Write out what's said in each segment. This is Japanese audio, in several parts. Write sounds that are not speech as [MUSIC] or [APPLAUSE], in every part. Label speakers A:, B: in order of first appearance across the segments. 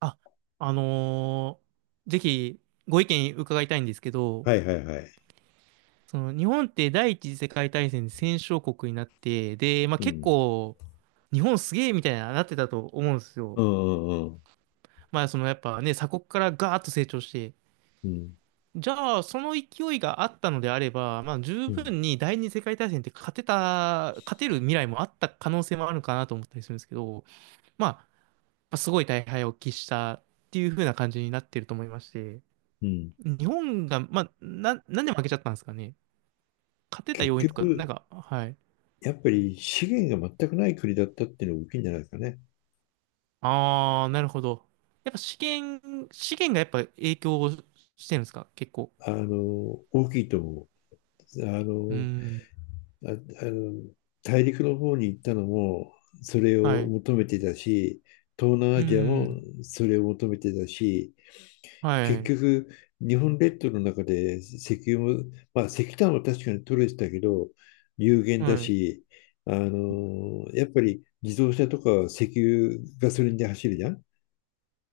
A: あ、あのーぜひご意見伺いたいんですけど、
B: はいはいはい。
A: その日本って第一次世界大戦で戦勝国になって、で、まあ、
B: う
A: 結
B: ん。
A: 構、日本すげえみたいななってたと思うんですよ。
B: うんうん
A: まあ、そのやっぱね、鎖国からガーッと成長して、
B: うん。
A: じゃあ、その勢いがあったのであれば、まあ、十
B: うん。
A: 分に第二次世界大戦って勝てる未来もあった可能性もあるのかなと思ったりするんですけど、まあ、やっぱすごい大敗を喫したっていう風な感じになってると思いまして。
B: うん。
A: 日本が、まあ、なんで負けちゃったんですかね。勝てた
B: 結
A: 要因とか、なん
B: 局、
A: か、はい。
B: やっぱり資源が全くない国だったっていうのが大きいんじゃないですかね。
A: あー、なるほど。やっぱ資源がやっぱ影響をしてるんですか、結構。
B: あの、大きいと思う。
A: うーん。
B: あ、あの、大陸の方に行ったのも、それ
A: は
B: を
A: い。う
B: 求めてたし、東南
A: ー
B: アジアも
A: ん。
B: それを求めてたし、
A: は
B: 結
A: い。
B: 局、日本列島の中で石油も、まあ、石炭は確かに取れてたけど、有限
A: は
B: だ
A: い。う
B: し、やっぱり自動車とか石油、ガソリンで走るじゃん。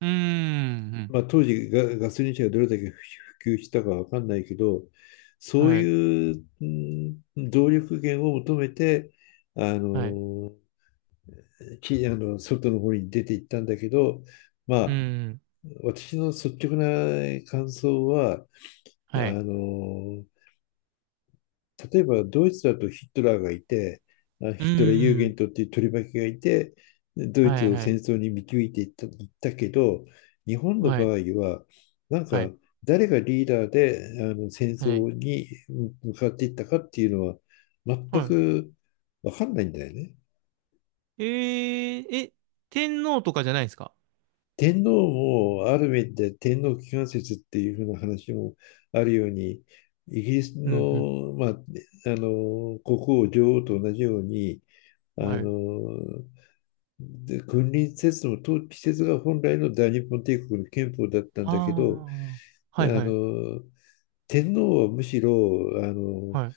A: ーん。
B: まあ、当時ガソリン車がどれだけ普及したかわかんないけど、そう
A: はい。
B: いう、うん、動力源を求めて、あ
A: はい。
B: のーきあの外の方に出ていったんだけど、ま
A: う
B: あ、
A: ーん。
B: 私の率直な感想は、あ
A: はい。
B: のー例えばドイツだとヒトラーがいて、
A: う
B: ヒトラー・ユー
A: ー
B: ゲン
A: ん。
B: トっていう取り巻きがいて、ドイ
A: は
B: ツ
A: い。
B: を
A: は
B: 戦
A: い。
B: 争に導いていった、いったけど、日本の
A: は
B: 場合
A: い。
B: は、なん
A: は
B: か
A: い。
B: 誰がリーダーであの戦
A: はい。
B: 争に向かっていったかっていうのは全
A: は
B: く分かんないんだよね。
A: い。ー、え、天皇とかじゃないですか？
B: 天皇もある面で天皇機関説っていうふうな話もあるようにイギリス
A: うん。うん。
B: の、まあ、国王女王と同じようにあ
A: はい。
B: の、で君臨説の統治説が本来の大日本帝国の憲法だったんだけど、
A: あー。
B: あ
A: はい。はい。
B: の、天皇はむしろ、
A: はい。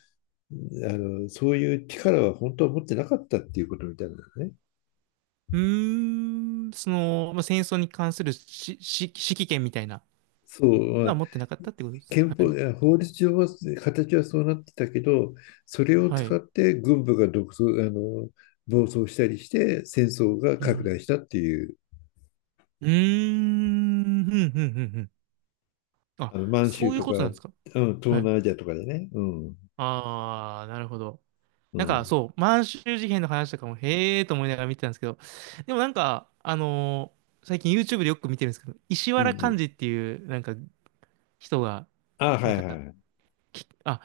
B: あそういう力は本当は持ってなかったっていうことみたいなね。
A: うーん、その、まあ、戦争に関する指揮権みたいな
B: そう、ま
A: のは
B: あ
A: 持ってなかったってことですか。
B: 憲
A: は
B: 法、
A: い。
B: 法律上は形はそうなってたけど、それを
A: は
B: 使っ
A: い。
B: て軍部が独走、暴走したりして戦争が
A: う
B: 拡
A: ん。
B: 大したっていう、
A: うーん、ふんふんふんふん。あ、
B: あの満
A: そ
B: 州
A: ういう
B: とか、
A: こと
B: う
A: なんで
B: ん、
A: すか。
B: 東
A: はい。
B: 南アジアとかでね。うん、
A: ああ、なるほど。
B: う
A: なんか、
B: ん
A: そう、満州事変の話とかも、へえーと思いながら見てたんですけど、でもなんか、最近 YouTube でよく見てるんですけど、石
B: うんう
A: 原幹
B: ん。
A: 二っていう、なんか、人が、
B: あ、
A: な
B: は
A: ん
B: いは
A: か、
B: いはい。
A: きあ、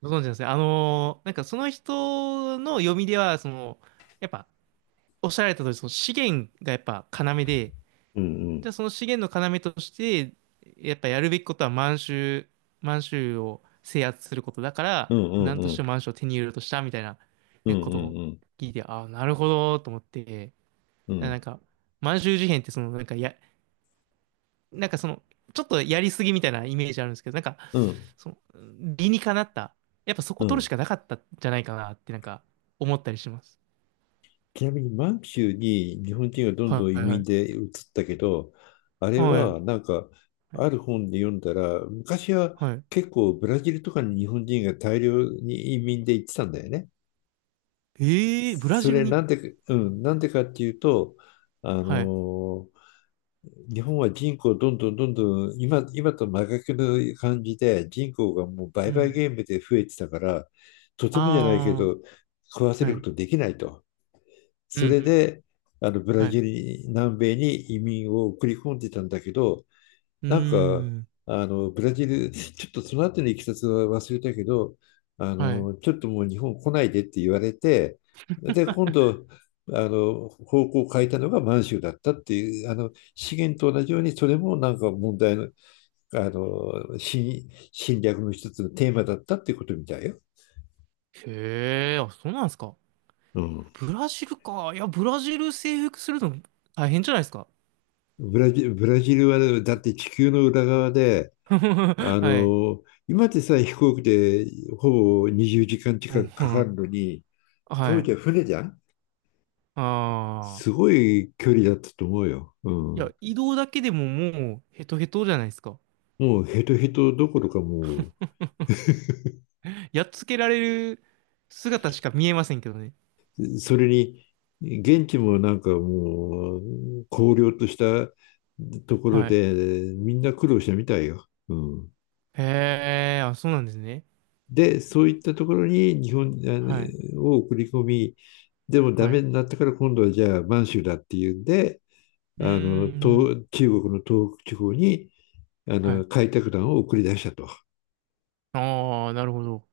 A: ご存知なんですね。なんかその人の読みでは、その、やっぱ、おっしゃられた通り、その資源がやっぱ要で、
B: うんう
A: じゃあ
B: ん。
A: その資源の要として、やっぱやるべきことは満州を制圧することだか
B: う
A: ら、
B: んうん
A: 何と
B: う
A: して
B: ん
A: も満州を手に入れようとしたみたいな、
B: うん
A: ね、こ
B: う
A: とを
B: んうん
A: 聞いて、ああ、なるほど、と思って、
B: う
A: なん
B: ん
A: か、満州事変ってその、なんかや、なんかその、ちょっとやりすぎみたいなイメージあるんですけど、なんか、
B: うん。
A: その、理にかなった、やっぱそこ取るしかなかったんじゃないかなってなんか思ったりします。
B: ちなみに満州に日本人がどんど
A: は
B: ん移
A: いはいは
B: 民
A: い。
B: で移ったけど、あれ
A: はい。
B: はなんかある本で読んだら、昔は
A: はい。
B: 結構ブラジルとかに日本人が大量に移民で行ってたんだよね。
A: ええー、ブラ
B: そ
A: ジル
B: れ
A: に。
B: なんでか、うん、なんでかっていうと、あ
A: はい。
B: の日本は人口どんどんどんどん今と真逆の感じで人口がもう
A: う
B: 売買
A: ん。
B: ゲームで増えてたからとてもじゃないけ
A: あ
B: ど食わせ
A: あ、は
B: るこ
A: い。
B: とできないと。
A: うん
B: そ
A: う
B: れ
A: ん。
B: でブラ
A: はい。
B: ジルに南米に移民を送り込んでたんだけど
A: う
B: なんか、
A: ーん。
B: ブラジル、[LAUGHS] ちょっとその後のいきさつは忘れたけど、
A: はい。
B: ちょっともう日本来ないでって言われて、で、今度、方向を変えたのが満州だったっていう、資源と同じように、それもなんか問題の、侵略の一つのテーマだったっていうことみたいよ。
A: へえ、あ、そうなんですか。
B: うん。
A: ブラジルか。いや、ブラジル征服するの大変じゃないですか。
B: ブラジルは、だって地球の裏側で、あ
A: [LAUGHS] はい。
B: の、今でさえ飛行機でほぼ20時間近
A: うん、
B: く
A: う
B: かか
A: ん。
B: るのに、当
A: はい。
B: 時は船じゃん。
A: あ
B: す
A: あ。
B: ごい距離だったと思うよ。う
A: いや、
B: ん。
A: 移動だけでももうヘトヘトじゃないですか。
B: もうヘトヘトどころかも
A: やっつけられる姿しか見えませんけどね。
B: う、それに、現地もなんかもう、荒涼としたところ
A: はい。
B: で、みんな苦労したみたいよ。うん。
A: へえ、あ、そうなんですね。
B: で、そういったところに日本
A: はい。
B: を送り込み、でもダ
A: はい。
B: メ
A: う
B: になったから今度はじゃあ満州だっていうんで、
A: ーん。
B: 東中国の東北地方に、
A: はい。
B: 開拓団を送り出したと。
A: ああ、なるほど。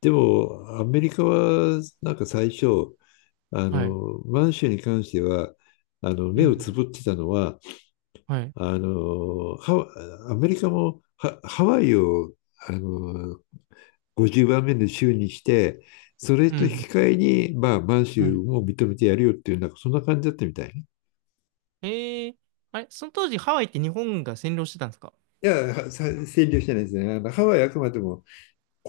B: でも、アメリカは、なんか最初、
A: はい。
B: 満州に関しては、
A: う
B: 目をつ
A: ん。
B: ぶってたのは、
A: はい。
B: あの、ハアメリカもハワイを、あの、50番目の州にして、それ
A: う
B: と引き
A: ん。
B: 換えに、まあ、満
A: は
B: 州
A: い。
B: も認めてやるよっていう、なんかそんな感じだったみたいね。
A: ええ、あれ、その当時ハワイって日本が占領してたんですか？
B: いや、占領してないですね。あのハワイはあくまでも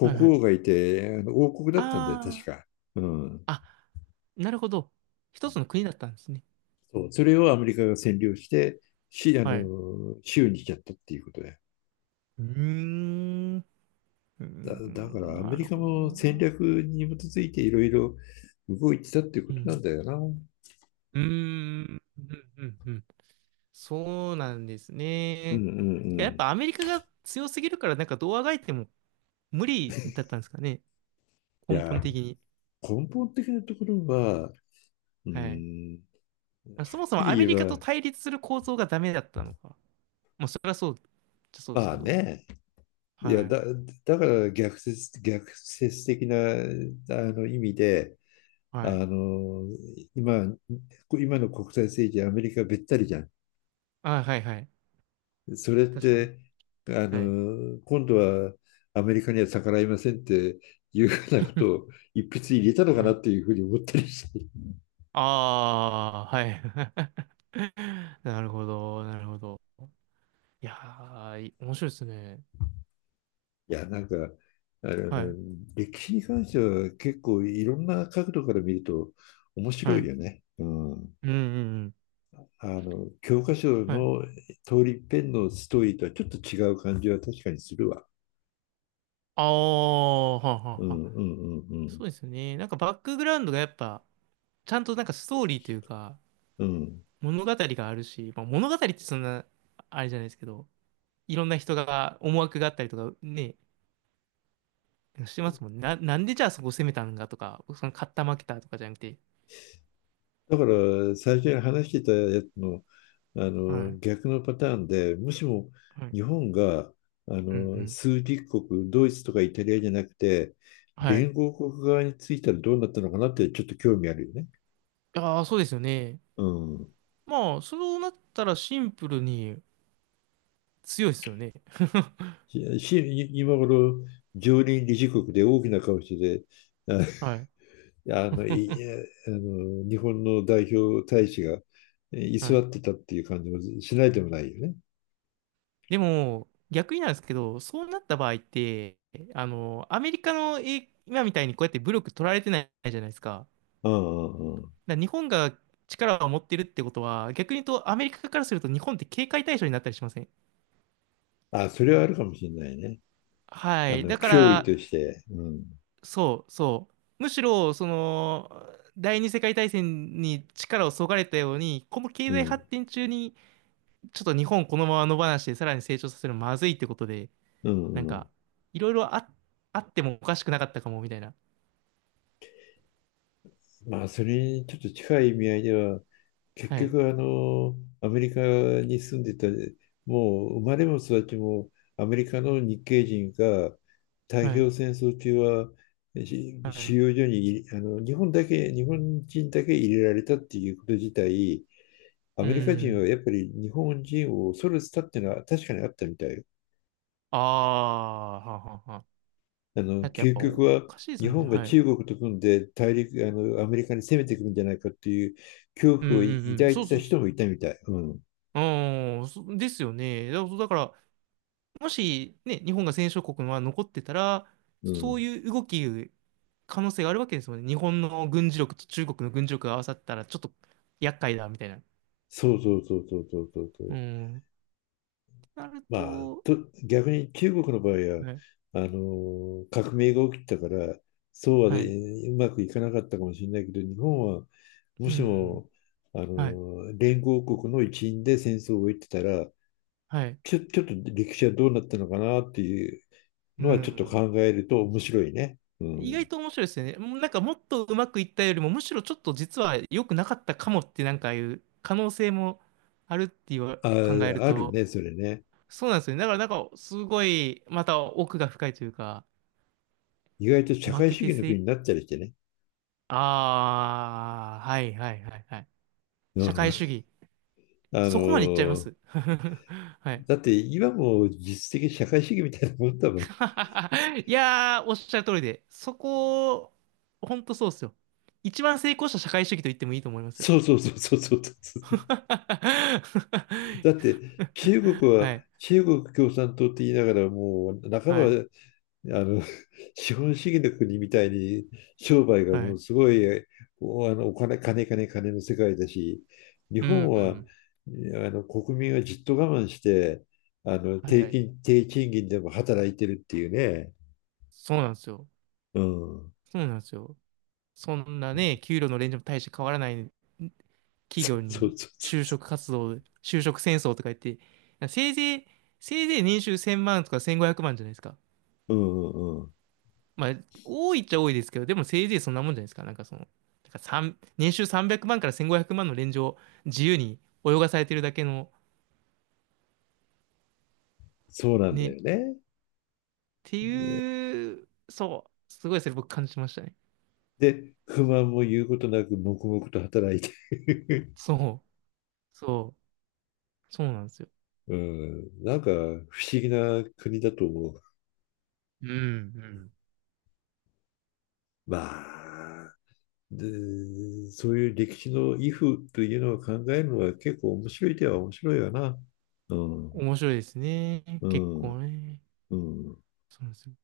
A: はいはい。
B: 王がいて、王国だったんだよ、確
A: あ
B: か。うん。
A: あ、なるほど。一つの国だったんですね。
B: そう。それをアメリカが占領して、し、あ
A: はい。う
B: の、州にしちゃったっていうことで。
A: ーん。うー
B: だか
A: ん、
B: らア
A: な
B: メリ
A: る
B: カ
A: ほど
B: も戦
A: な。
B: 略に基づいていろいろ動いてたっていう
A: う
B: ことなん
A: ん。
B: だよな。うん
A: うーん、うんうん、そうなんです
B: うん
A: ね。
B: う
A: てか、やっ
B: ん。
A: ぱアメリカが強すぎるから、なんかどうあがいても無理だったんですかね。
B: い
A: 根本
B: や、
A: 的に。
B: 根本的なところは、うー
A: はい。
B: ん、は
A: そ
B: っ
A: もそ
B: き
A: も
B: り
A: アメ
B: 言
A: リカ
B: え
A: と
B: ば、
A: 対立する構造がダメだったのか。まあ、それはそう、そうです
B: ま
A: け
B: あ
A: ど。
B: ね、いや
A: はい。
B: だ、だから逆説的な意味で、あ
A: はい。
B: の、今、今の国際政治、アメリカべったりじゃん。
A: あ、はいはい。
B: それっ
A: 確かに。
B: て、
A: はい。
B: 今度はアメリカには逆らいませんっていうふうなこと
A: [LAUGHS]
B: を一筆入れたのか
A: は
B: な
A: い。
B: っていうふうに思ったりして。い
A: ああ、はい。[LAUGHS] なるほど、なるほど。いやー、面白いですね。
B: や、なんか、あ
A: はい。
B: の、歴史に関しては結構いろんな角度から見ると面
A: は
B: 白い
A: い。
B: よね。うん。
A: うんうんうん。
B: 教科書
A: はい。
B: の通り一遍のストーリーとはちょっと違う感じは確かにするわ。
A: ああ、はあは
B: うんう
A: あはあ。
B: んうん
A: そうですね。なんかバックグラウンドがやっぱ、ちゃんとなんかストーリーというか、
B: うん。うん。
A: 物語があるし、まあ、物語ってそんな、あれじゃないですけど、いろんな人が思惑があったりとかね、してますもんね。なんでじゃあそこ攻めたんだとか、その勝った負けたとかじゃなくて。
B: だから最初に話してたやつの、あ
A: は
B: の
A: い。
B: 逆のパターンで、もしも
A: はい。
B: 日本があ
A: うんう
B: の
A: ん。
B: 枢軸国、ドイツとかイタリアじゃなくて、
A: はい。
B: 連合国側についたらどうなったのかなってちょっと興味あるよね。
A: ああ、そうですよね。
B: うん。
A: まあ、そうなったらシンプルに強いですよね。
B: し今頃、常任理事国で大きな顔してて、
A: はい。
B: ああのい
A: [LAUGHS]
B: あの日本の代表大使が居
A: は
B: 座
A: い。
B: ってたっていう感じもしないでもないよね。
A: でも、逆になんですけど、そうなった場合って、アメリカの今みたいにこうやって武力取られてないじゃないですか。
B: うんうんうん。
A: だから日本が力を持ってるってことは、逆に言うとアメリカからすると日本って警戒対象になったりしません？
B: あ、それはあるかもしれないね。
A: はい。だか
B: 脅威
A: ら、
B: として、うん、
A: そうそう。むしろ、その、第二次世界大戦に力をそがれたように、この経
B: う
A: 済発
B: ん、
A: 展中に、ちょっと日本このまま野放しでさらに成長させるのまずいってことで、
B: う
A: なん
B: ん、う
A: か、
B: ん。
A: いろいろあ、あってもおかしくなかったかもみたいな。
B: まあ、それにちょっと近い意味合いでは、結
A: はい、
B: 局、アメリカに住んでた、もう生まれも育ちもアメリカの日系人が太
A: は
B: 平
A: い、
B: 洋戦争中は
A: はい。
B: 収容所にいあの日本だけ、日本人だけ入れられたっていうこと自体、ア
A: う
B: メリカ人
A: ん。
B: はやっぱり日本人を恐れてたっていうのは確かにあったみたいよ。
A: ああ、はんはんはあ。だってやっ
B: 究
A: ぱ
B: 極
A: お
B: は
A: かしいです
B: 日
A: もんね。
B: 本が
A: はい。
B: 中国と組んで大陸、アメリカに攻めてくるんじゃないかっていう恐
A: うん
B: 怖を
A: うんうん。
B: 抱い
A: そう
B: てた
A: そう
B: 人
A: そ
B: もいたみたい。うん、
A: う。うん、そですよね。だから、もしね、日本が戦勝国は残ってたら、
B: う
A: そ
B: ん、
A: ういう動き、可能性があるわけですもんね。日本の軍事力と中国の軍事力が合わさったら、ちょっと厄介だ、みたいな。
B: そうそうそうそうそうそうそ
A: う
B: う。
A: ん。ってなる
B: まあ、
A: と、
B: 逆に中国の場合は
A: はい、
B: あの革命が起きたからそう
A: は
B: は、
A: い、
B: うまくいかなかったかもしれないけど日本はも
A: う
B: し
A: ん、
B: もあ
A: はい、
B: の連合国の一員で戦争を終えてたら
A: はい、
B: ちょっと歴史はどうなったのかなっていう
A: う
B: のはちょっと考
A: ん。
B: えると面白いね。う
A: 意外
B: ん。
A: と面白いですよね。もうなんかもっとうまくいったよりも、むしろちょっと実は良くなかったかもってなんかいう可能性もあるっていう
B: あ、
A: 考える
B: ある
A: と、
B: ね、それね。
A: そうなんですよね。だからなんかすごい、また奥が深いというか、
B: 意外と社
A: 負
B: 会
A: け
B: 主
A: て
B: 義の国
A: せ、
B: になったりしてね。
A: ああ、はいはいはいはい。
B: う
A: 社
B: ん。
A: 会主義。
B: の
A: そこまでいっちゃいま
B: ー
A: す。[LAUGHS] はい。
B: だって今も実質的社会主義みたいなもんだもん。
A: [LAUGHS] いやー、おっしゃる通りで、そこ、ほんとそうっすよ。一番成功した社会主義と言ってもいいと思いますよ。
B: そうそうそうそうそう。
A: [LAUGHS]
B: だって中国
A: は
B: は
A: い、
B: 中国共産党って言いながらもう半ば
A: はい、
B: あの、[LAUGHS] 資本主義の国みたいに商売が
A: は
B: も
A: い。
B: うすごい、お、あの、お金、金、金、金の世界だし、日
A: う
B: 本
A: ん、う
B: は、
A: ん、
B: 国民はじっと我慢して、
A: はい。
B: 低賃金でも働いてるっていうね。
A: そうなんですよ。
B: うん。
A: そうなんですよ。そんなね、給料のレンジも大して変わらない
B: [LAUGHS]
A: 企
B: そ
A: 業
B: うそ
A: に
B: うそう
A: 就
B: そ
A: 職活動、就職戦争とか言って、せいぜい、せいぜい年収1000万とか1500万じゃないですか。
B: う。うんうんうん。
A: まあ、多いっちゃ多いですけど、でもせいぜいそんなもんじゃないですか。なんかその、だから年収300万から1500万のレンジを自由に泳がされてるだけの
B: そうなんだ
A: ね、
B: よね。
A: ていう、そう、すごいそれ僕感じましたね。
B: で、不満も言うことなく黙々と働いて。
A: そう、そう、そうなんですよ。
B: [LAUGHS] うん。なんか不思議な国だと思う。
A: うん、うん。
B: まあ。で、そういう歴史の癒風というのを考えるのは結構面白い、手は面白いわな。うん、
A: 面白いですね。
B: う
A: 結
B: ん、
A: 構ね。
B: うん。
A: そうなんですよ。